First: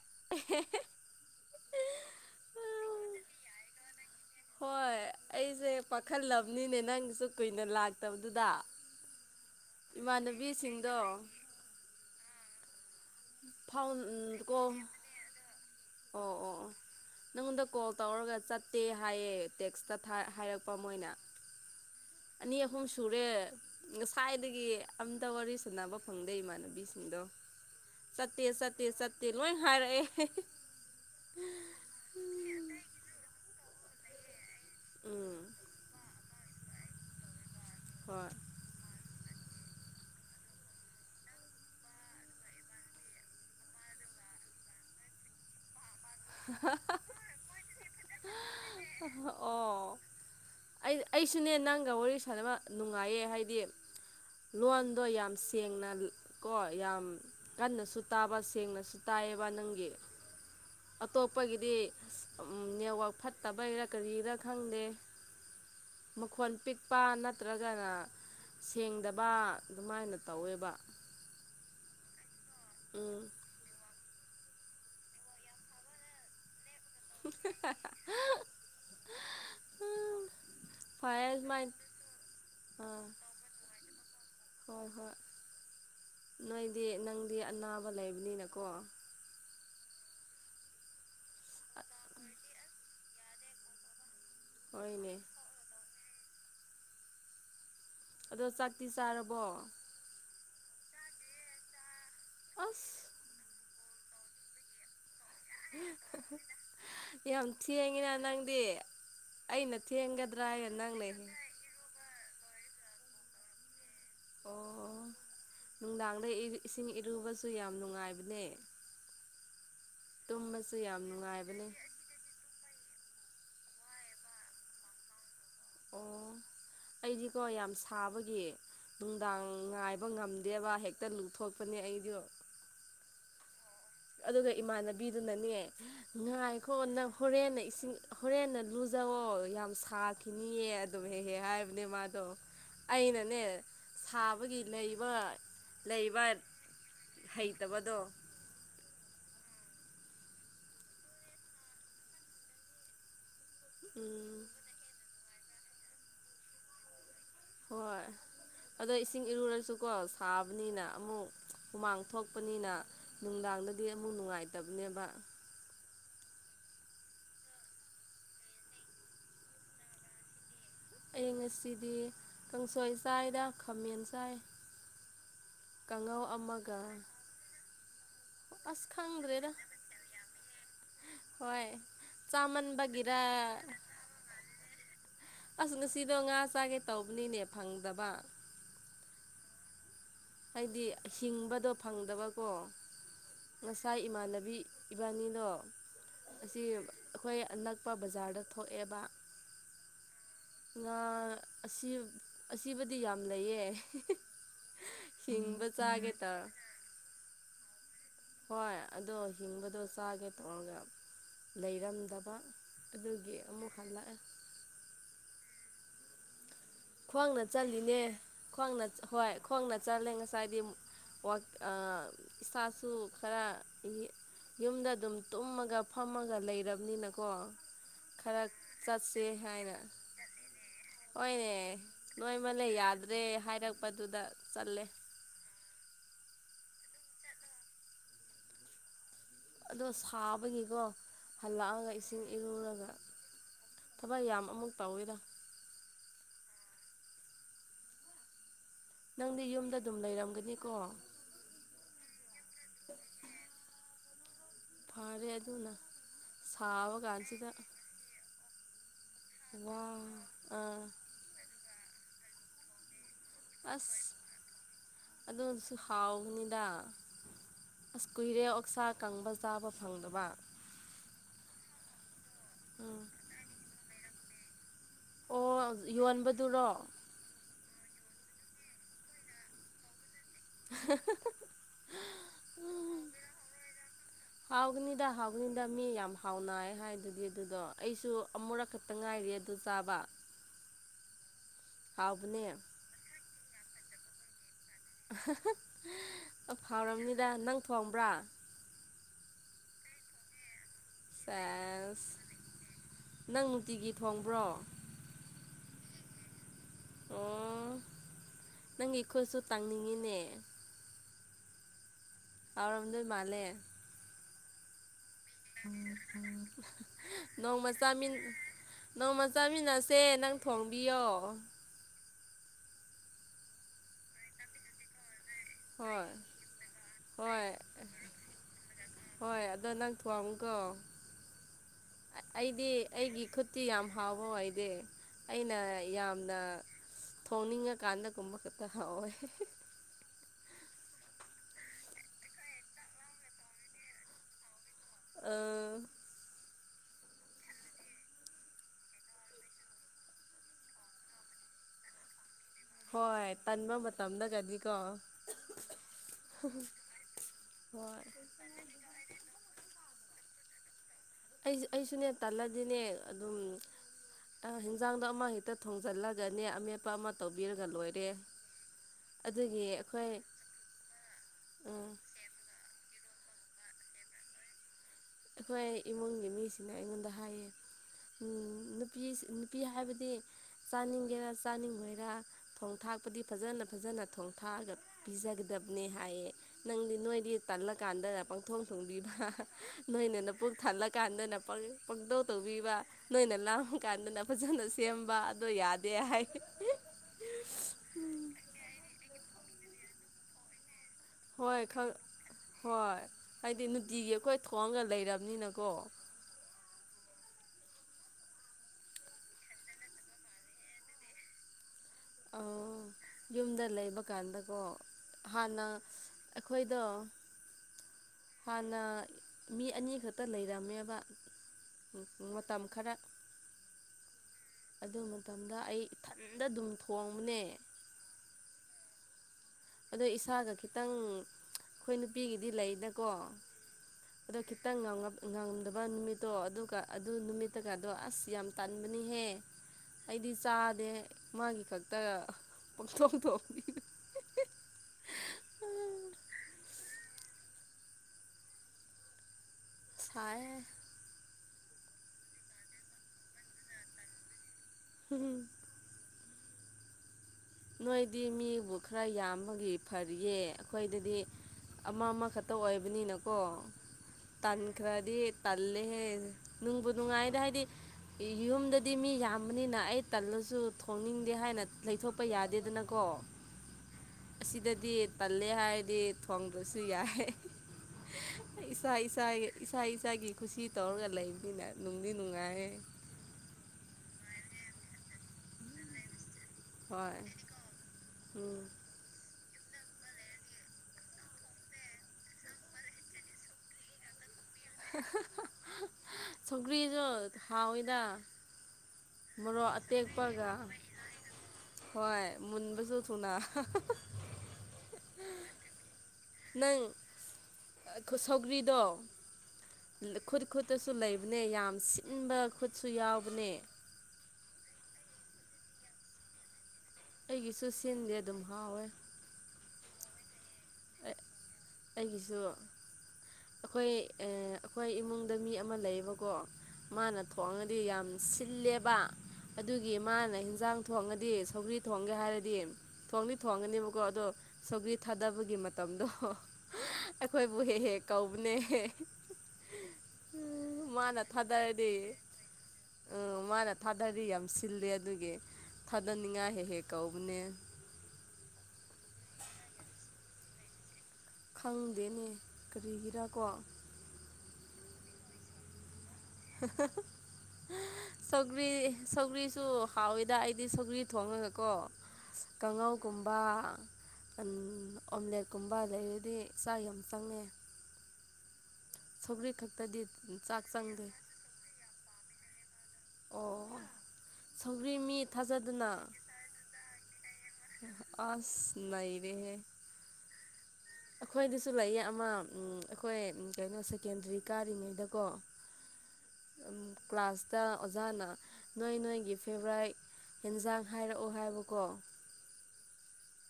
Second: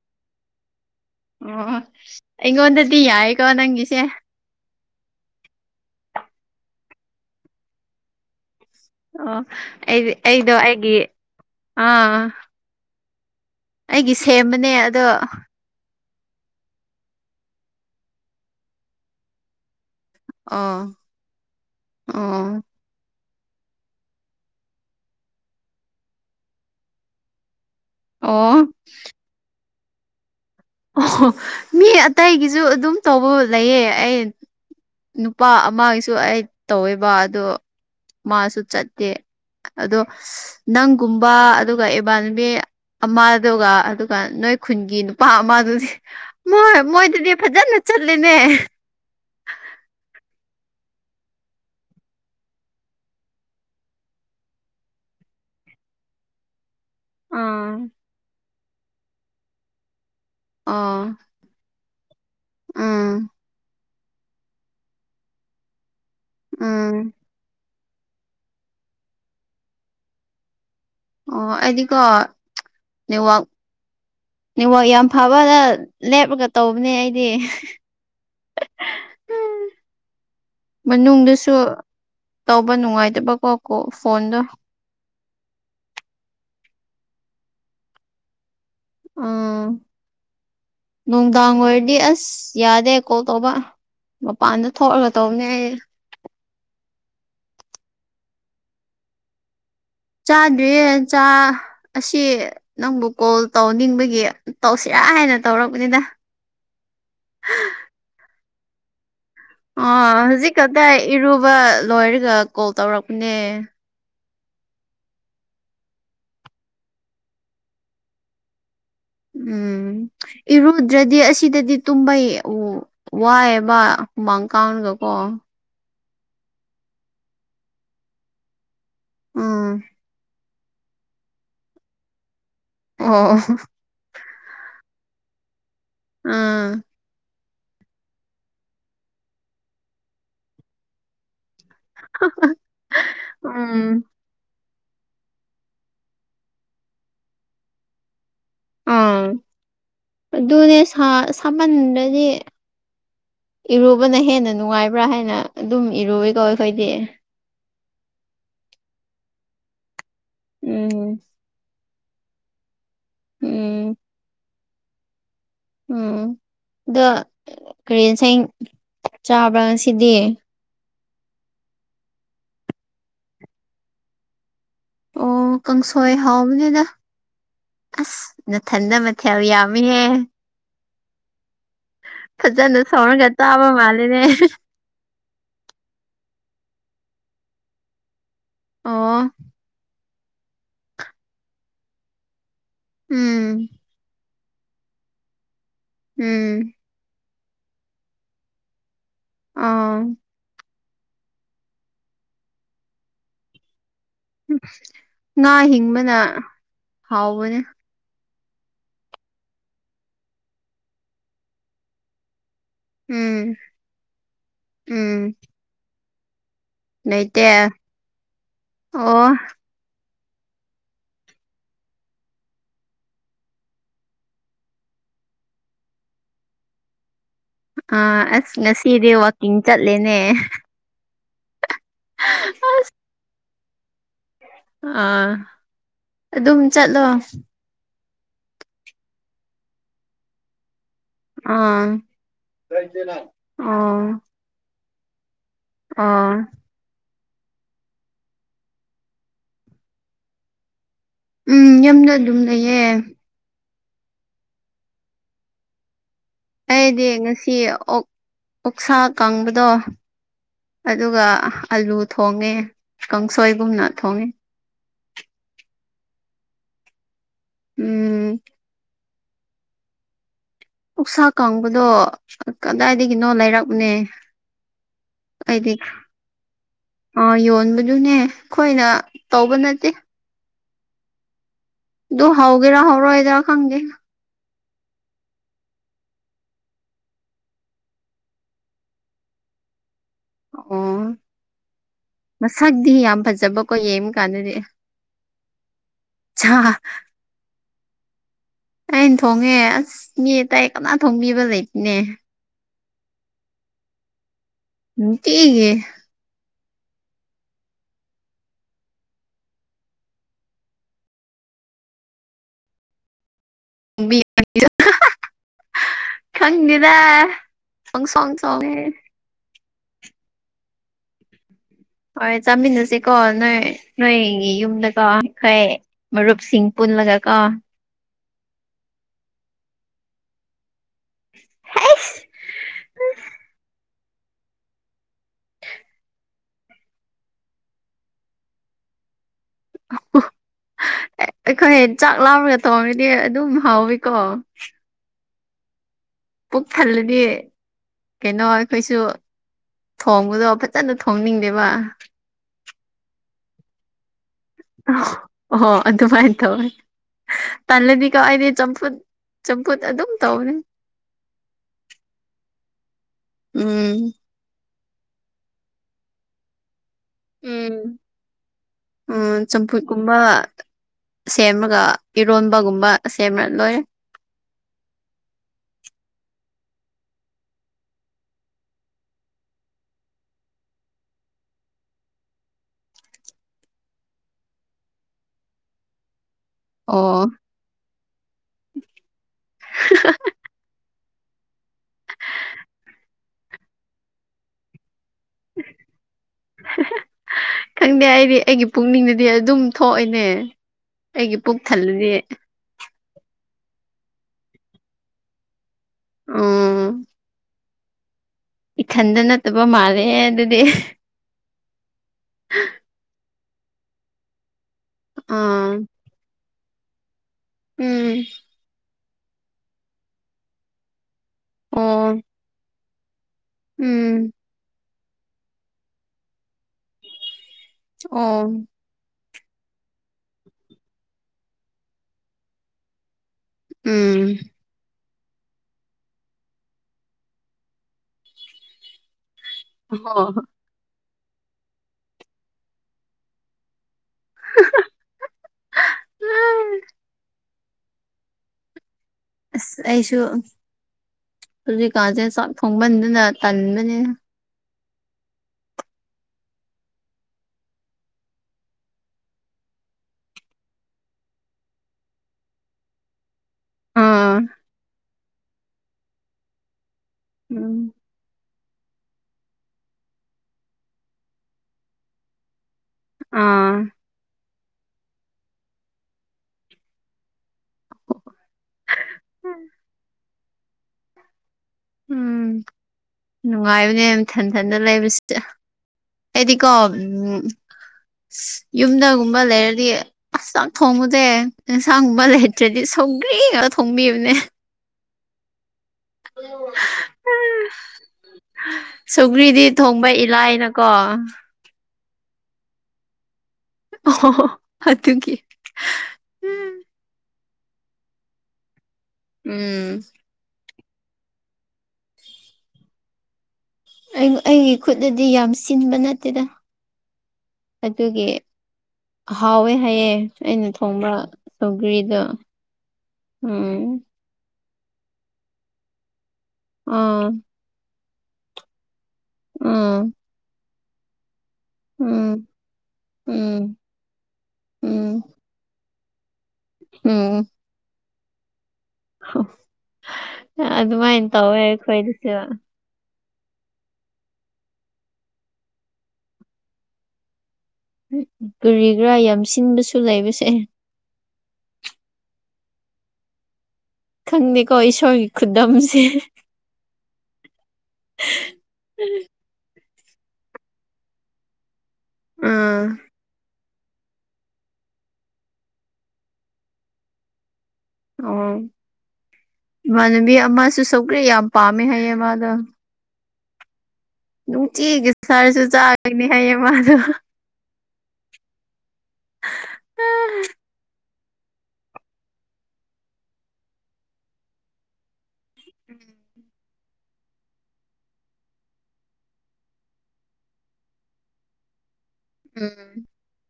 [inaudible] ꯑꯣ ꯑꯩꯉꯣꯟꯗꯗꯤ ꯌꯥꯏꯀꯣ ꯅꯪꯒꯤꯁꯦ ꯍꯣꯏ ꯑꯩꯁꯦ ꯄꯥꯈꯠꯂꯕꯅꯤꯅꯦ ꯅꯪꯒꯤꯁꯨ ꯀꯨꯏꯅ ꯂꯥꯛꯇꯕꯗꯨꯗ ꯑꯣ ꯑꯩꯗꯤ ꯑꯩꯗꯣ ꯏꯃꯥꯟꯅꯕꯤꯁꯤꯡꯗꯣ ꯑꯩꯒꯤ ꯑꯥ ꯐꯥꯎ ꯑꯩꯒꯤ ꯀꯣ ꯁꯦꯝꯕꯅꯦ ꯑꯗꯣ ꯑꯣ ꯑꯣ ꯑꯣ ꯅꯪꯉꯣꯟꯗ ꯀꯣꯜ ꯇꯧꯔꯒ ꯆꯠꯇꯦ ꯍꯥꯏꯌꯦ ꯇꯦꯛꯁ ꯍꯥꯏꯔꯛꯄ ꯑꯣ ꯃꯣꯏꯅ ꯑꯅꯤ ꯑꯣ ꯑꯍꯨꯝ ꯁꯨꯔꯦ ꯉꯁꯥꯏꯗꯒꯤ ꯑꯝꯇ ꯋꯥꯔꯤ ꯁꯥꯟꯅꯕ ꯐꯪꯗꯦ ꯏꯃꯥꯟꯅꯕꯤꯁꯤꯡꯗꯣ ꯆꯠꯇꯦ ꯑꯣ ꯆꯠꯇꯦ ꯆꯠꯇꯦ ꯂꯣꯏ ꯍꯥꯏꯔꯛꯑꯦ ꯑꯣꯣ ꯃꯤ ꯑꯇꯩꯒꯤꯁꯨ ꯑꯗꯨꯝ ꯇꯧꯕ ꯂꯩꯌꯦ ꯑꯩ ꯎꯝ ꯅꯨꯄꯥ ꯑꯃꯒꯤꯁꯨ ꯑꯩ ꯇꯧꯋꯦꯕ ꯑꯗꯣ ꯍꯣꯏ ꯃꯥꯁꯨ ꯆꯠꯇꯦ ꯑꯗꯣ ꯅꯪꯒꯨꯝꯕ ꯑꯗꯨꯒ ꯏꯕꯥꯅꯤꯕꯤ ꯑꯃꯗꯨꯒ ꯑꯗꯨꯒ ꯅꯣꯏ ꯈꯨꯟꯒꯤ ꯅꯨꯄꯥ ꯑꯃꯗꯨꯗꯤ ꯃꯣꯏ ꯃꯣꯏꯗꯨꯗꯤ ꯐꯖꯅ ꯆꯠꯂꯤꯅꯦ ꯑꯣ ꯑꯩ ꯑꯩꯁꯨꯅꯦ ꯅꯪꯒ ꯋꯥꯔꯤ ꯁꯥꯟꯅꯕ ꯅꯨꯡꯉꯥꯏꯌꯦ ꯍꯥꯏꯗꯤ ꯂꯣꯟꯗꯣ ꯌꯥꯝ ꯁꯦꯡꯅ ꯀꯣꯏ ꯌꯥꯝ ꯑꯥ ꯀꯟꯅꯁꯨ ꯇꯥꯕ ꯁꯦꯡꯅꯁꯨ ꯇꯥꯏꯌꯦꯕ ꯅꯪꯒꯤ ꯑꯣ ꯑꯇꯣꯞꯄꯒꯤꯗꯤ ꯅꯦꯠꯋꯛ ꯎꯝ ꯐꯠꯇꯕꯩꯔ ꯀꯔꯤꯔ ꯈꯪꯗꯦ ꯃꯈꯣꯜ ꯄꯤꯛꯄ ꯎꯝ ꯅꯠꯇ꯭ꯔꯒꯅ ꯁꯦꯡꯗꯕ ꯑꯗꯨꯃꯥꯏꯅ ꯇꯧꯋꯦꯕ ꯑꯣ ꯑꯩꯗꯤꯀꯣ ꯎꯝ ꯅ ꯋꯥ ꯌꯥꯝ ꯐꯕꯅ ꯂꯦꯞꯂꯒ ꯇꯧꯕꯅꯦ ꯑꯩꯗꯤ ꯐꯔꯦ ꯃꯅꯨꯡꯗꯁꯨ ꯁꯨꯃꯥꯏꯅ ꯇꯧꯕ ꯑꯥ ꯅꯨꯡꯉꯥꯏꯇꯕꯀꯣ ꯀꯣ ꯐꯣꯟꯗꯣ ꯍꯣꯏ ꯍꯣꯏ ꯅꯣꯏꯗꯤ ꯅꯪꯗꯤ ꯑꯅꯥꯕ ꯂꯩꯕꯅꯤꯅꯀꯣ ꯑꯥ ꯅꯨꯡꯗꯥꯡ ꯑꯣꯏꯔꯗꯤ ꯑꯁ ꯌꯥꯗꯦ ꯀꯣꯜ ꯇꯧꯕ ꯃꯄꯥꯟꯗ ꯊꯣꯛꯑꯒ ꯍꯣꯏꯅꯦ ꯇꯧꯕꯅꯦ ꯑꯩ ꯑꯗꯣ ꯆꯥꯛꯇꯤ ꯆꯥꯔꯕꯣ ꯆꯥꯗ꯭ꯔꯤꯌꯦ ꯆꯥ ꯑꯁꯤ ꯅꯪꯕꯨ ꯑꯁ ꯀꯣꯜ ꯇꯧꯅꯤꯡꯕꯒꯤ ꯇꯧꯁꯤꯔꯥ ꯍꯥꯏꯅ ꯇꯧꯔꯛꯄꯅꯤꯗ ꯌꯥꯝ ꯊꯦꯡꯉꯤꯅ ꯅꯪꯗꯤ ꯑꯩꯅ ꯑ ꯊꯦꯡꯒꯗ꯭ꯔꯥ ꯍꯥꯏꯅ ꯍꯧꯖꯤꯛꯀꯗꯥ ꯅꯪ ꯂꯩ ꯏꯔꯨꯕ ꯂꯣꯏꯔꯒ ꯀꯣꯜ ꯇꯧꯔꯛꯄꯅꯦ ꯑꯣ ꯅꯨꯡꯗꯥꯡꯗ ꯏꯁꯤꯡ ꯏꯔꯨꯕꯁꯨ ꯌꯥꯝ ꯅꯨꯡꯉꯥꯏꯕꯅꯦ ꯎꯝ ꯇꯨꯝꯕꯁꯨ ꯌꯥꯝ ꯏꯔꯨꯗ꯭ꯔꯗꯤ ꯅꯨꯡꯉꯥꯏꯕꯅꯦ ꯑꯁꯤꯗꯗꯤ ꯇꯨꯝꯕꯩ ꯎ ꯋꯥꯑꯦꯕ ꯃꯪ ꯀꯥꯒꯀꯣ ꯑꯣ ꯑꯩꯗꯤꯀꯣ ꯌꯥꯝ ꯁꯥꯕꯒꯤ ꯅꯨꯡꯗꯥꯡ ꯎꯝ ꯉꯥꯏꯕ ꯉꯝꯗ ꯗꯦꯕ ꯍꯦꯛꯇ ꯂꯨꯞꯊꯣꯛꯄꯅꯦ ꯑꯩꯗꯣ ꯑꯣ ꯑꯗꯨꯒ ꯏꯃꯥꯟꯅꯕꯤꯗꯨꯅꯅꯦ ꯉꯥꯏꯈꯣ ꯎꯝ ꯅꯪ ꯍꯣꯔꯦꯟꯅ ꯏꯁꯤꯡ ꯍꯣꯔꯦꯟꯅ ꯂꯨꯖꯋꯣ ꯌꯥꯝ ꯁꯥꯈꯤꯅꯤꯌꯦ ꯑꯗꯨꯝ ꯍꯦꯛꯍꯦ ꯍꯥꯏꯕ ꯅꯦꯃꯥꯗꯣ ꯑꯩꯅꯅꯦ ꯎꯝ ꯁꯥꯕꯒꯤ ꯂꯩꯕ ꯂꯩꯕ ꯍꯩꯇꯕꯗꯣ ꯑꯥ ꯑꯗꯨꯅꯦ ꯁꯥꯃꯟꯗꯗꯤ ꯏꯔꯨꯕꯅ ꯎꯝ ꯍꯦꯟꯅ ꯅꯨꯡꯉꯥꯏꯕ꯭ꯔꯥ ꯍꯥꯏꯅ ꯑꯗꯨꯝ ꯏꯔꯨꯏ ꯀꯧꯏ ꯑꯩꯈꯣꯏꯗꯤ ꯍꯣꯏ ꯑꯗꯣ ꯏꯁꯤꯡ ꯏꯔꯨꯔꯁꯨꯀꯣ ꯁꯥꯕꯅꯤꯅ ꯎꯝ ꯑꯃꯨꯛ ꯍꯨꯃꯥꯡ ꯊꯣꯛꯄꯅꯤꯅ ꯅꯨꯡꯗꯥꯡꯗꯗꯤ ꯎꯝ ꯑꯃꯨꯛ ꯅꯨꯡꯉꯥꯏꯇꯕꯅꯦꯕ ꯎꯝ ꯑꯗꯣ ꯀꯔꯤ ꯉꯁꯥꯏ ꯆꯥꯕ꯭ꯔꯥ ꯉꯁꯤꯗꯤ ꯑꯩ ꯉꯁꯤꯗꯤ ꯀꯥꯡꯁꯣꯏ ꯆꯥꯏꯗ ꯈꯥꯃꯦꯟ ꯆꯥꯏ ꯑꯣ ꯀꯥꯡꯁꯣꯏ ꯀꯥꯡꯉꯧ ꯑꯃꯒ ꯍꯥꯎꯕꯅꯤꯗ ꯑꯁ ꯑꯁ ꯅꯊꯟꯗ ꯃꯊ ꯈꯪꯗ꯭ꯔꯦꯗ ꯌꯥꯝꯃꯤꯍꯦ ꯍꯣꯏ ꯐꯖ ꯁꯧ ꯆꯥꯃꯟꯕꯒꯤꯔ ꯀꯇꯕ ꯃꯥꯅꯤꯅꯦ ꯑꯁ ꯉꯁꯤꯗꯣ ꯉꯥ ꯆꯥꯒꯦ ꯇꯧꯕꯅꯤꯅꯦ ꯐꯪꯗꯕ ꯑ [unintelligible] [inaudible] ꯍꯥꯏꯗꯤ ꯍꯤꯡꯕꯗꯣ ꯐꯪꯗꯕꯀꯣ ꯎꯝ ꯉꯁꯥꯏ ꯏꯃꯥꯟꯅꯕꯤ ꯏ ꯏꯕꯥꯅꯤꯅꯣ ꯎꯝ ꯑꯩꯈꯣꯏ ꯑꯅꯛꯄ ꯕꯖꯥꯔꯗ ꯊꯣꯛꯑꯦꯕ ꯑꯥ ꯉꯥ ꯑꯁꯤꯕꯨꯗꯤ ꯌꯥꯝ ꯂꯩꯌꯦꯦ ꯉꯥ ꯍꯤꯡꯕꯅ ꯇꯧꯔ ꯍꯥꯎꯕꯅꯦ ꯍꯣꯏ ꯑꯗꯣ ꯍꯤꯡꯕꯗꯣ ꯆꯥꯒꯦ ꯇꯧꯔꯒ ꯂꯩꯔꯝꯗꯕ ꯑꯗꯨꯒꯤ ꯎꯝ ꯑꯃꯨꯛ ꯍꯜꯂꯛꯑꯦ ꯎꯝ ꯈ꯭ꯋꯥꯡꯅ ꯂꯩꯇꯦ ꯆꯠꯂꯤꯅꯦ ꯈ꯭ꯋꯥꯡꯅ ꯑꯣ ꯍꯣꯏ ꯈ꯭ꯋꯥꯡꯅ ꯆꯠꯂꯦ ꯉꯁꯥꯏꯗꯤ ꯏꯁꯥꯁꯨ ꯈꯔ ꯌꯨꯝꯗ ꯑꯗꯨꯝ ꯇꯨꯝꯃꯒ ꯐꯝꯃꯒ ꯂꯩꯔꯕꯅꯤꯅ ꯑ ꯑꯁ ꯉꯁꯤꯗꯤ ꯋꯥꯛꯀꯤꯡ ꯍꯥꯏꯅ ꯆꯠꯂꯦꯅꯦ ꯍꯣꯏꯅꯦ ꯅꯣꯏꯃꯂ ꯌꯥꯗ꯭ꯔꯦ ꯍꯥꯏꯔꯛꯄꯗꯨꯗ ꯆꯠꯂꯦ ꯑꯥ ꯑꯗꯨꯝ ꯆꯠꯂꯣ ꯑꯗꯣ ꯁꯥꯕꯒꯤꯀꯣ ꯑꯥ ꯍꯜꯂꯛꯑꯒ ꯏꯁꯤꯡ ꯏꯔꯨꯔꯒ ꯊꯕꯛ ꯌꯥꯝ ꯑꯃꯨꯛ ꯇꯧꯋꯤꯗ ꯑꯥ ꯅꯪꯗꯤ ꯌꯨꯝꯗ ꯑꯗꯨꯝ ꯂꯩꯔꯝꯒꯅꯤꯀꯣ ꯎꯝ ꯌꯗ ꯑꯗꯨꯝ ꯂꯩꯌꯦ ꯐꯥꯦ ꯑꯗꯨꯅ ꯁꯥꯕ ꯑꯩꯗꯤ ꯀꯥꯟꯁꯤꯗ ꯉꯁꯤ ꯑꯣ ꯑꯣꯛꯁꯥ ꯀꯪꯕꯗꯣ ꯋꯥ ꯑꯥ ꯑꯗꯨꯒ ꯑꯂꯨ ꯊꯣꯡꯉꯦ ꯀꯥꯡꯁꯣꯏꯒꯨꯝꯅ ꯑꯁ ꯊꯣꯡꯉꯤ ꯑꯗꯨꯁꯨ ꯍꯥꯎꯕꯅꯤꯗ ꯑꯁ ꯎꯝ ꯀꯨꯏꯔꯦ ꯑꯣꯛꯁꯥꯛ ꯀꯪꯕ ꯆꯥꯕ ꯐꯪꯗꯕ ꯎ ꯁꯥ ꯀꯥꯡꯪꯕꯗꯣ ꯎꯝ ꯀꯗꯥꯏꯗꯒꯤꯅꯣ ꯂꯩꯔꯛꯅꯦ ꯗꯤ ꯑꯣ ꯌꯣꯟꯕꯗꯨꯔꯣ ꯑ ꯌꯣꯟꯟꯕꯨ ꯑꯗꯨꯅꯦ ꯑꯩꯈꯣꯏꯅ ꯇꯧꯕ ꯅꯠꯇꯦ [inaudible] ꯑꯗꯨ ꯍꯧꯒꯦꯔ ꯎꯝ ꯍꯧꯔꯣꯏꯗ꯭ꯔꯥ ꯈꯪꯗꯦ ꯍꯥꯎꯒꯅꯤꯗ ꯍꯥꯎꯒꯅꯤꯗ ꯃꯤ ꯌꯥꯝ ꯍꯥꯎꯅꯏ ꯍꯥꯏꯗꯨꯗꯤ ꯑꯗꯨꯗꯣ ꯑꯩꯁꯨ ꯑꯃꯨꯔꯛ ꯈꯛꯇ ꯉꯥꯏꯔꯤ ꯑꯗꯨ ꯆꯥꯕ ꯑꯣ ꯍꯥꯎꯕꯅꯦ ꯃꯁꯛꯗꯤ ꯌꯥꯝ ꯐꯖꯕꯀꯣ ꯌꯦꯡꯕꯀꯥꯟꯗꯗꯤ ꯑꯐꯥꯎꯔꯝꯅꯤꯗ ꯅꯪ ꯊꯣꯡꯕ꯭ꯔꯥ ꯑꯩꯅ ꯊꯣꯡꯉꯦ ꯑꯁ ꯃꯤ ꯑꯇꯩ ꯀꯅꯥ ꯊꯣꯡꯕꯤꯕ ꯂꯩꯇꯦꯅꯦ ꯁꯦꯁ ꯅꯪ ꯅꯨꯡꯇꯤꯒꯤ ꯊꯣꯡꯕ꯭ꯔꯣ ꯅꯨꯡꯇꯤꯒꯤ ꯑꯣ ꯅꯪ ꯑꯩꯈꯣꯏꯁꯨ ꯇꯥꯡꯅꯤꯡꯉꯤꯅꯦ ꯍꯥꯎꯔꯝꯗꯣꯏ ꯃꯥꯜꯂꯦ [unintelligible] ꯎꯝ [unintelligible] ꯈꯪꯗꯦꯗꯥ ꯁꯣꯡ ꯁꯣꯉ ꯁꯣꯡꯉꯦ ꯁꯦ ꯅꯪ ꯊꯣꯡꯕꯤꯌꯣ ꯍꯣꯏ ꯆꯥꯃꯤꯟꯅꯁꯤꯀꯣ ꯅꯣꯏ ꯅꯣꯏꯒꯤ ꯌꯨꯝꯗꯀꯣ ꯑꯩ ꯍꯣꯏ ꯃꯔꯨꯞꯁꯤꯡ ꯄꯨꯜꯂꯒ ꯀꯣ ꯍꯣꯏ ꯍꯣꯏ ꯑꯗꯣ ꯅꯪ ꯊꯣꯡꯉꯨꯀꯣ ꯑꯩꯁ ꯑꯩꯗꯤ ꯑꯩꯒꯤ ꯈꯨꯠꯇꯤ ꯌꯥꯝ ꯍꯥꯎꯕꯥ ꯑꯣꯏꯗꯦ ꯑꯩꯅ ꯌꯥꯝꯅ ꯊꯣꯡꯅꯤꯡꯉꯀꯥꯟꯗꯒꯨꯝꯕ ꯈꯛꯇ ꯍꯥꯎꯋꯦ ꯍ ꯑꯩꯈꯣꯏ ꯆꯥꯛ ꯂꯥꯝꯔꯒ ꯊꯣꯡꯔꯗꯤ ꯑꯗꯨꯝ ꯍꯥꯎꯋꯤꯀꯣ ꯑꯥ ꯄꯨꯛ ꯊꯜꯂꯗꯤ ꯀꯩꯅꯣ ꯑꯩꯈꯣꯏꯁꯨ ꯊꯣꯡꯕꯗꯣ ꯐꯖꯅ ꯊꯣꯡꯅꯤꯡꯗꯦꯕ ꯍꯣꯏ ꯇꯟꯕ ꯃꯇꯝꯗ ꯍꯣ ꯑꯗꯨꯃꯥꯏꯅ ꯇꯧꯋꯦ ꯍꯣꯏ ꯇꯜꯂꯗꯤꯀꯣ ꯑꯩꯗꯤ ꯆꯝꯐꯨꯠ ꯆꯝꯐꯨꯠ ꯑꯗꯨꯝ ꯇꯧꯅꯤ ꯑꯩ ꯑꯩꯁꯨꯅꯦ ꯇꯜꯂꯗꯤꯅꯦ ꯑꯗꯨꯝ ꯎꯝ ꯑ ꯍꯦꯟꯖꯥꯡꯗꯣ ꯑꯃ ꯍꯦꯛꯇ ꯊꯣꯡꯖꯜꯂꯒꯅꯦ ꯑꯃꯦꯠꯄ ꯑꯃ ꯇꯧꯕꯤꯔꯒ ꯎꯝ ꯂꯣꯏꯔꯦ ꯎꯝ ꯑꯗꯨꯒꯤ ꯑꯩꯈꯣꯏ ꯆꯝꯐꯨꯠꯀꯨꯝꯕ ꯁꯦꯝꯃꯒ ꯎꯝ ꯏꯔꯣꯟꯕꯒꯨꯝꯕ ꯑꯁꯦꯝꯃ ꯂꯣꯏꯔꯦ ꯑꯩꯈꯣꯏ ꯏꯃꯨꯡꯒꯤ ꯃꯤꯁꯤꯡꯅ ꯑꯩꯉꯣꯟꯗ ꯍꯥꯏꯌꯦ ꯎ ꯅꯨꯄꯤ ꯅꯨꯄꯤ ꯍꯥꯏꯕꯗꯤ ꯆꯥꯅꯤꯡꯒꯦꯔꯥ ꯆꯥꯅꯤꯡꯉꯣꯏꯔꯥ ꯊꯣꯡ ꯊꯥꯛꯄꯗꯤ ꯐꯖꯅ ꯐꯖꯅ ꯊꯣꯡ ꯊꯥꯛꯑꯒ ꯄꯤꯖꯒꯗꯕ ꯅꯦ ꯍꯥꯏꯌꯦ ꯅꯪꯗꯤ ꯑꯣ ꯅꯣꯏꯗꯤ ꯇꯜꯂꯀꯥꯟꯗ ꯄꯪꯊꯣꯡ ꯊꯣꯡꯕꯤꯕ ꯑꯗꯨꯅ ꯄꯨꯛ ꯊꯜꯂ ꯀꯥꯟꯗꯅ ꯄꯪꯇꯧ ꯇꯧꯕꯤꯕ ꯅꯣꯏꯅ ꯂꯥꯃ ꯀꯥꯟꯗꯅ ꯐꯖꯅ ꯁꯦꯝ ꯃꯥꯗꯣ ꯌꯥꯗ ꯍꯥꯏ ꯗꯤ ꯑꯗꯨꯝ ꯊꯣꯛꯏꯅꯦ ꯑꯩꯒꯤ ꯄꯨꯛ ꯍꯣꯏ ꯈꯪ ꯊꯜꯂꯗꯤ ꯍꯣꯏ ꯍꯥꯏꯗꯤ ꯅꯨꯡꯇꯤꯒꯤ ꯑꯩꯈꯣꯏ ꯊꯣꯡꯒ ꯂꯩꯔꯕꯅꯤꯅꯀꯣ ꯎꯝ ꯏꯊꯟꯗ ꯅꯠꯇꯕ ꯃꯥꯜꯂꯦꯍꯦ ꯑꯗꯨꯗꯤ ꯑꯧ [unintelligible] ꯌꯨꯝꯗ ꯂꯩꯕꯀꯥꯟꯗꯀꯣ ꯑꯥ ꯍꯥꯟꯅ ꯑꯩꯈꯣꯏꯗꯣ ꯎꯝ ꯍꯥꯟꯅ ꯃꯤ ꯑꯅꯤ ꯈꯛꯇ ꯂꯩꯔꯝꯃꯦꯕ ꯑꯣ ꯃꯇꯝ ꯈꯔ ꯎꯝ ꯑꯗꯨ ꯃꯇꯝꯗ ꯑꯩ ꯏꯊꯟꯗ ꯑꯗꯨꯝ ꯊꯣꯡꯕꯅꯦ ꯑꯣ ꯑꯗꯣ ꯏꯁꯥꯒ ꯈꯤꯇꯪ ꯑꯩꯈꯣꯏ ꯅꯨꯄꯤꯒꯤꯗꯤ ꯂꯩꯗꯀꯣ ꯎꯝ ꯑꯗꯨꯗꯣ ꯀꯈꯤꯇꯪ ꯉꯥꯡꯝꯗꯕ ꯅꯨꯃꯤꯠꯇꯣ ꯑꯗꯨꯒ ꯑꯗꯨ ꯅꯨꯃꯤꯠꯇꯒꯗꯣ ꯑꯁ ꯌꯥꯝ ꯇꯟꯥꯟꯕꯅꯤꯍꯦ ꯑꯩꯗꯤ ꯍꯣ ꯆꯥꯗꯦ ꯃꯥꯒꯤ ꯈꯛꯇ ꯄꯊꯣꯛꯊꯣꯛ ꯑꯁ ꯑꯩꯁꯨ ꯁꯥꯏꯌꯦ ꯍꯧꯖꯤꯛꯀꯥꯁꯦ ꯆꯥꯛ ꯊꯣꯡꯕꯟꯗꯨꯅ ꯇꯟꯕꯅꯤ ꯍꯝ ꯅꯣꯏꯗꯤ ꯃꯤꯕꯨ ꯈꯔ ꯌꯥꯝꯕꯒꯤ ꯐꯔꯤꯌꯦ ꯑꯩꯈꯣꯏꯗꯗꯤ ꯑꯃ ꯑꯃꯈꯛꯇ ꯑꯣꯏꯕꯅꯤꯅ ꯀꯣ ꯑꯥ ꯇꯥꯟꯈ꯭ꯔꯗꯤ ꯇꯜꯂꯦꯦꯕꯨ ꯅꯨꯡꯉꯥꯏꯗ ꯍꯥꯏꯗꯤ ꯎꯝ ꯌꯨꯝꯗ ꯗꯤ ꯃꯤ ꯌꯥꯝꯕꯅꯤꯅ ꯑꯩ ꯇꯜꯂꯁꯨ ꯊꯣꯡꯅꯤꯡꯗꯦ ꯍꯥꯏꯅ ꯂꯩꯊꯣꯛꯄ ꯌꯥꯗꯦꯗꯅ ꯑꯥ ꯑꯁꯤꯗꯗꯤ ꯇꯜꯂꯦ ꯍꯥꯏꯔꯗꯤ ꯊꯣꯡꯗ꯭ꯔꯁꯨ ꯌꯥꯏ ꯏꯁꯥ ꯏꯁꯥꯒꯤ ꯏꯁꯥ ꯏꯁꯥꯒꯤ ꯈꯨꯁꯤ ꯇꯧꯔꯒ ꯂꯩꯃꯤꯅ ꯎꯝ ꯅꯨꯡꯉꯥꯏꯕꯅꯦ ꯏꯊꯟ ꯊꯟꯇ ꯂꯩꯕꯁꯤꯗ ꯍꯥꯏꯗꯤꯀꯣ ꯎ ꯍꯣꯏ ꯎꯝ ꯌꯨꯝꯗ ꯨꯝꯕ ꯂꯩꯔꯗꯤ ꯑꯥꯛ ꯊꯣꯡꯕꯁꯦ ꯏꯟꯁꯥꯡꯒꯨꯝꯕ ꯂꯩꯇ꯭ꯔꯗꯤ ꯁꯧꯒ꯭ꯔꯤꯉ ꯊꯣꯡꯕꯤꯕꯅꯦ ꯁꯀ꯭ꯔꯤꯁꯨ ꯍꯥꯎꯗ ꯁꯧꯨꯒ꯭ꯔꯤꯗꯤ ꯊꯣꯡꯕ ꯏꯂꯥꯏꯅꯀꯣ ꯍꯣꯏ ꯃꯨꯟꯕꯁꯨ ꯊꯨꯅ ꯑꯣ ꯑꯗꯨ ꯑꯗꯨꯨꯒꯤ ꯅꯪ ꯈꯨꯁꯧꯒ꯭ꯔꯤꯗꯣ ꯎꯝ ꯈꯨꯠꯇꯁꯨ ꯂꯩꯕꯅꯦ ꯌꯥꯝ ꯁꯤꯟꯕ ꯈꯨꯠꯁꯨ ꯌꯥꯎꯕꯅꯦ ꯑꯩꯒꯤ ꯈꯨꯠꯇꯗꯤ ꯌꯥꯝ ꯁꯤꯟꯕ ꯅꯠꯇꯦꯗ ꯑꯩꯒꯤꯁꯨ ꯁꯤꯟꯗꯤ ꯑꯗꯨꯒꯤ ꯑꯗꯨꯝ ꯍꯥꯎꯋꯦ ꯍꯥꯎꯋꯦ ꯍꯥꯏꯌꯦ ꯑꯩꯅ ꯊꯣꯡꯕ ꯁꯧꯒ꯭ꯔꯤꯗꯣ ꯑꯩꯒꯤꯁꯨ ꯑꯩꯈꯣꯏ ꯎꯝ ꯑꯩꯈꯣꯏ ꯏꯃꯨꯡꯗ ꯃꯤ ꯑꯃ ꯂꯩꯌꯦꯕꯀꯣ ꯃꯥꯅ ꯑꯥ ꯊꯣꯡꯉꯉꯗꯤ ꯌꯥꯝ ꯁꯤꯜꯂꯦꯕ ꯑꯗꯨꯒꯤ ꯎꯝ ꯃꯥꯅ ꯌꯦꯟꯖꯥꯡ ꯊꯣꯡꯉꯗꯤ ꯁꯧꯒ꯭ꯔꯤ ꯊꯣꯡꯒꯦ ꯎꯝ ꯍꯥꯏꯔꯗꯤ ꯊꯣꯡꯗꯤ ꯎꯝ ꯊꯣꯡꯒꯅꯦꯕꯀꯣ ꯑꯗꯣ ꯁꯧꯒ꯭ꯔꯤ ꯎꯝ ꯊꯥꯗꯕꯒꯤ ꯃꯇꯝꯗꯣ ꯎꯝ ꯑꯩꯈꯣꯏꯕꯨ ꯍꯦꯛ ꯍꯦꯛ ꯀꯧꯕꯅꯦ ꯑꯗꯨꯃꯥꯏꯅ ꯇꯧꯋꯦ ꯑꯩꯈꯣꯏꯗꯁꯕ ꯑ ꯃꯥꯅ ꯊꯥꯗꯔꯤ ꯌꯥꯝ ꯁꯤꯜꯂꯦ ꯑꯗꯨꯒꯤ ꯊꯥꯗꯅꯤꯡꯉꯥꯏ ꯍꯦꯛ ꯍꯦꯛ ꯀꯧꯕꯅꯦ ꯔꯤꯒ꯭ꯔꯥ ꯌꯥꯝ ꯁꯤꯟꯕꯁꯨ ꯂꯩꯥꯏꯕꯁꯦ ꯈꯪꯗꯦꯅꯦ ꯀꯔꯤꯒꯤꯔꯀꯣ ꯈꯪꯗꯦꯀꯣ ꯏꯁꯣꯔꯒꯤ ꯈꯨꯗꯝꯁꯦ ꯁꯧꯒ꯭ꯔꯤ ꯁꯧꯒ꯭ꯔꯤꯁꯨ ꯍꯥꯎꯋꯤꯗ ꯑꯩꯗꯤ ꯁꯧꯒ꯭ꯔꯤ ꯊꯣꯡꯉꯒꯀꯣ ꯎꯝ ꯀꯥꯡꯉꯧꯒꯨꯝꯕ ꯑꯣꯝꯂꯦꯠꯀꯨꯝꯕ ꯂꯩꯔꯗꯤ ꯆꯥ ꯌꯥꯝ ꯆꯪꯉꯦ ꯑꯣ ꯁꯧꯒ꯭ꯔꯤ ꯈꯛꯇꯗꯤ ꯏꯃꯥꯟꯅꯕꯤ ꯆꯥꯛ ꯑꯃꯁꯁꯨ ꯆꯪꯗꯦ ꯁꯧꯛꯂꯦ ꯌꯥꯝ ꯄꯥꯝꯃꯦ ꯍꯥꯏꯌꯦ ꯃꯥꯗꯣ ꯑꯣ ꯁꯧꯒ꯭ꯔꯤ ꯅꯨꯡꯇꯤꯒꯤ ꯃꯤ ꯁꯥꯔꯁꯨ ꯊꯥꯖꯗꯅ ꯆꯥꯒꯅꯤ ꯍꯥꯏꯌꯦ ꯃꯥꯗꯣ ꯑꯁ ꯅꯥꯏꯔ ꯍꯦ ꯑꯩꯈꯣꯏꯗꯁꯨ ꯂꯩꯌꯦ ꯑꯃ ꯑꯩꯈꯣꯏ ꯀꯩꯅꯣ ꯁꯦꯀꯦꯟꯗꯔꯤ ꯀꯥꯔꯤꯉꯩꯗꯀꯣ ꯀ꯭ꯂꯥꯁꯇ ꯑꯣꯖꯥꯅ ꯅꯣꯏ ꯅꯣꯏ ꯒꯤ ꯐꯦꯚꯣꯔꯥꯏꯠ ꯌꯦꯟꯖꯥꯡ ꯍꯥꯏꯔꯛꯑꯣ ꯍꯥꯏꯕꯀꯣ ꯎꯝ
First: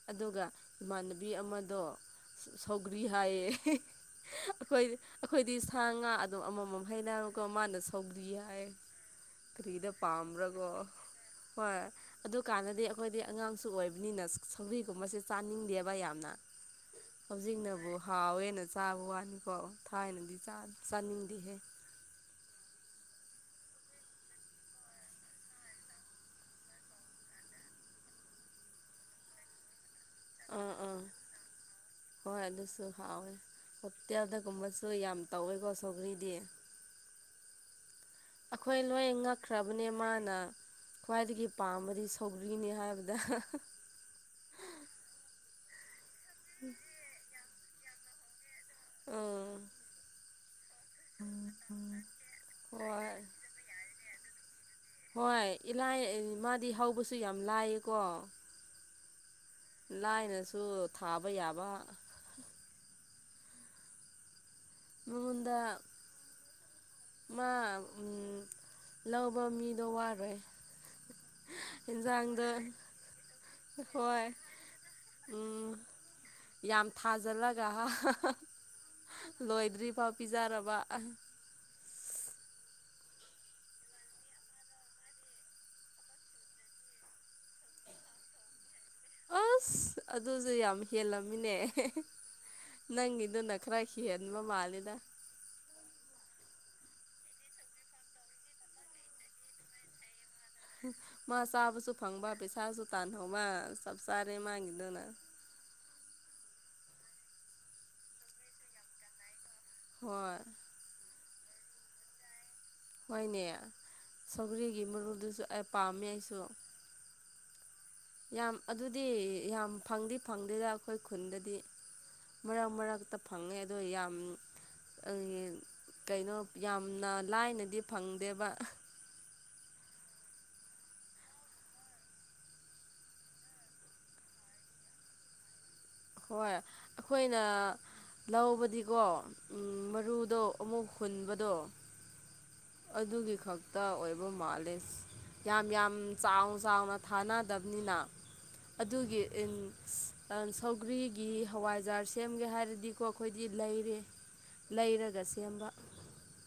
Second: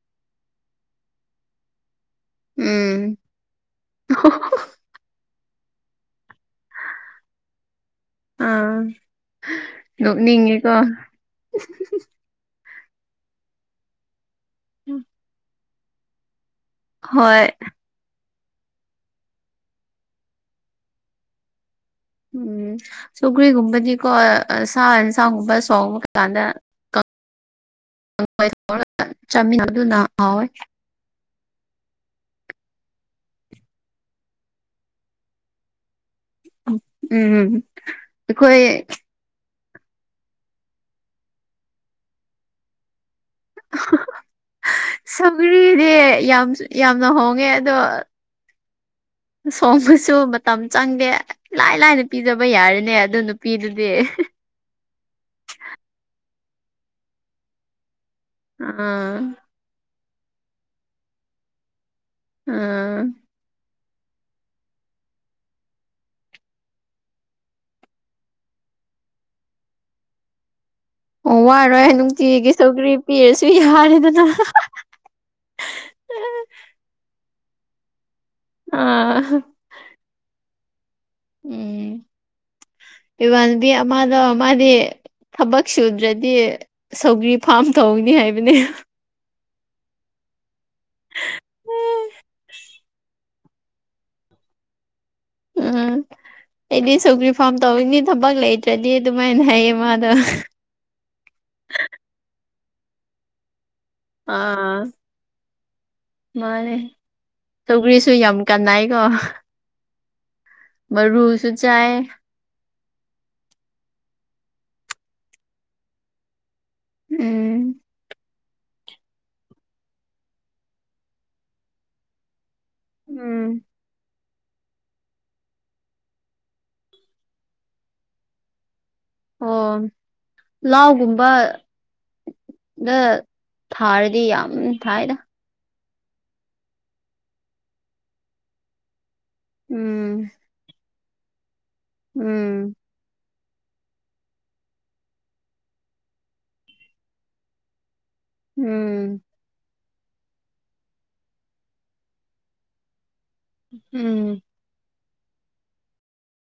ꯑꯗꯨꯒ ꯏꯃꯥꯟꯅꯕꯤ ꯑꯃꯗꯣ ꯁꯧꯒ꯭ꯔꯤ ꯎꯝ ꯍꯥꯏꯌꯦ ꯑꯩꯣꯏ ꯑꯩꯈꯣꯏꯗꯤ ꯁꯥ ꯉꯥ ꯑꯗꯨꯝ ꯑꯃꯃꯝ ꯍꯥꯏꯩꯅꯀ ꯃꯥꯅ ꯁꯧꯗ꯭ꯔꯤ ꯌꯥꯏ ꯑꯥ ꯀꯔꯤꯗ ꯄꯥꯝꯕ꯭ꯔꯥꯒꯣ ꯅꯣꯛꯅꯤꯡꯉꯦꯀꯣ ꯍꯣꯏ ꯑꯗꯨ ꯀꯥꯟꯗꯗꯤ ꯑꯩꯈꯣꯏꯗꯤ ꯑꯉꯥꯡꯁꯨ ꯑꯣꯏꯕꯅꯤꯅ ꯁꯧꯒ꯭ꯔꯤꯒꯨꯝꯕꯁꯦ ꯆꯥꯅꯤꯡꯗꯦꯕ ꯌꯥꯝꯅ ꯍꯣꯏ ꯍꯧꯖꯤꯛꯅꯕꯨ ꯍꯥꯎꯋꯦ ꯅ ꯆꯥꯕ ꯋꯥꯅꯤꯀꯣ ꯊꯥꯏꯅꯗꯤ ꯆꯥ ꯆꯥꯅꯤꯡꯗꯦꯍꯦ ꯎꯝ ꯁꯧꯒ꯭ꯔꯤꯒꯨꯝꯕꯗꯤꯀꯣ ꯁꯥ ꯌꯦꯟꯁꯥꯡꯒꯨꯝꯕ ꯊꯣꯡꯕ ꯀꯥꯟꯗ ꯆꯥꯃꯤꯟꯅꯕ [inaudible] ꯑꯗꯨꯅ ꯍꯥꯎꯋꯦ ꯑꯥ ꯑꯥ ꯍꯣꯏ ꯑꯗꯨꯁꯨ ꯍꯥꯎꯋꯦ ꯍꯣꯇꯦꯜꯗꯒꯨꯝꯕꯁꯨ ꯌꯥꯝ ꯇꯧꯋꯦꯀꯣ ꯁꯧꯒ꯭ꯔꯤ ꯎꯝ ꯎꯝ ꯑꯩꯈꯣꯏ ꯆꯠꯈ꯭ꯔꯕꯅꯦ ꯃꯥꯅ ꯈ꯭ꯋꯥꯏꯗꯒꯤ ꯄꯥꯝꯕꯗꯤ ꯁꯧꯒ꯭ꯔꯤꯅꯤ ꯍꯥꯏꯕꯅꯤ ꯗ ꯄꯨꯨꯔꯤꯗꯤ ꯌꯥꯝ ꯌꯥꯝꯅ ꯍꯣꯡꯉꯦ ꯑꯗꯣ [inaudible] ꯎꯝ ꯊꯣꯡꯕꯁꯨ ꯃꯇꯝ ꯆꯪꯗꯦ ꯂꯥꯏ ꯂꯥꯏꯅ ꯄꯤꯖꯕ ꯌꯥꯔꯅꯦ ꯑꯗꯨ ꯍꯣꯏ ꯅꯨꯄꯤꯗꯨꯗꯤ ꯍꯣꯏ ꯏꯂꯥꯏ ꯃꯥꯗꯤ ꯍꯧꯕꯁꯨ ꯌꯥꯝ ꯂꯥꯏꯌꯦꯀꯣ ꯑꯥ ꯂꯥꯏꯅꯁꯨ ꯊꯥꯕ ꯌꯥꯕ ꯑꯥ ꯃꯉꯣꯟꯗ ꯃꯥ ꯎꯝ ꯂꯧꯕ ꯃꯤꯗꯣ ꯋꯥꯔꯣꯏ ꯑꯣ ꯋꯥꯔꯣꯏ ꯌꯦꯟꯖꯥꯡꯗꯣ ꯅꯨꯡꯇꯤꯒꯤ ꯁꯧꯒ꯭ꯔꯤ ꯄꯤꯔꯁꯨ ꯌꯥꯔꯦꯗꯅ ꯍꯣꯏ [inaudible] ꯎꯝ ꯌꯥꯝ ꯊꯥꯖꯤꯜꯂꯒ ꯑꯥ ꯂꯣꯏꯗ꯭ꯔꯤꯐꯥꯎ ꯄꯤꯖꯔꯕ ꯎꯝ ꯏꯃꯥꯟꯅꯕꯤ ꯑꯃꯗꯣ ꯃꯥꯗꯤ ꯊꯕꯛ ꯁꯨꯗ꯭ꯔꯗꯤ ꯁꯧꯒ꯭ꯔꯤ ꯐꯥꯔꯝ ꯇꯧꯅꯤ ꯍꯥꯏꯕꯅꯦ ꯑꯁ ꯑꯗꯨꯁꯨ ꯌꯥꯝ ꯍꯦꯜꯂꯝꯃꯤꯅꯦ ꯅꯪꯒꯤꯗꯨꯅ ꯈꯔ ꯍꯦꯟꯕ ꯃꯥꯜꯂꯤꯗ ꯎꯝ ꯑꯩꯗꯤ ꯁꯧꯒꯔꯤ ꯐꯥꯝ ꯇꯧꯔꯤꯅꯤ ꯊꯕꯛ ꯂꯩꯇ꯭ꯔꯗꯤ ꯑꯗꯨꯃꯥꯏꯅ ꯍꯥꯏꯌꯦ ꯃꯥꯗꯣ ꯃꯥ ꯆꯥꯕꯁꯨ ꯐꯪꯕ ꯄꯩꯁꯥꯁꯨ ꯇꯥꯟꯍꯧꯕ ꯆꯞ ꯆꯥꯔꯦ ꯑꯥ ꯃꯥꯒꯤꯗꯨꯅ ꯃꯥꯅꯦ ꯁꯧꯒ꯭ꯔꯤꯁꯨ ꯌꯥꯝ ꯀꯥꯟꯅꯩꯀꯣ ꯍꯣꯏ ꯃꯔꯨꯁꯨ ꯆꯥꯏ ꯍꯣꯏꯅꯦ ꯁꯧꯒꯔꯤꯒꯤ ꯃꯔꯨꯗꯨꯁꯨ ꯑꯩ ꯄꯥꯝꯃꯦ ꯑꯩꯁꯨ ꯎꯝ ꯌꯥꯝ ꯑꯗꯨꯗꯤ ꯌꯥꯝ ꯐꯪꯗꯤ ꯐꯪꯗꯦꯗ ꯑꯩꯈꯣꯏ ꯈꯨꯟꯗꯗꯤ ꯃꯔꯛ ꯃꯔꯛꯇ ꯐꯪꯉꯦ ꯎꯝ ꯑꯗꯣ ꯌꯥꯝ ꯀꯩꯅꯣ ꯌꯥꯝꯅ ꯂꯥꯏꯅꯗꯤ ꯐꯪꯗꯦꯕ ꯑꯣ ꯂꯧꯒꯨꯝꯕ ꯑꯗ ꯊꯥꯔꯗꯤ ꯌꯥꯝ ꯊꯥꯏꯗ ꯍꯣꯏ ꯑꯩꯈꯣꯏꯅ ꯂꯧꯕꯗꯤꯀꯣ ꯎꯝ ꯃꯔꯨꯗꯣ ꯑꯃꯨꯛ ꯍꯨꯟꯕꯗꯣ ꯎꯝ ꯇ ꯑꯣꯏꯕ ꯃꯥꯜꯂꯦ ꯌꯥꯝ ꯌꯥꯝ ꯆꯥꯎ ꯆꯥꯎꯅ ꯊꯥꯅꯗꯕꯅꯤꯅ ꯑꯗꯨꯒꯤ ꯎꯝ ꯁꯧꯒ꯭ꯔꯤꯒꯤ ꯍꯋꯥꯏꯖꯥꯔ ꯁꯦꯝꯒꯦ ꯍꯥꯏꯔꯗꯤꯀꯣ ꯑꯩꯈꯣꯏꯗꯤ ꯂꯩꯔꯦ ꯎꯝ ꯂꯩꯔꯒ ꯂꯩꯔꯒ ꯁꯦꯝꯕ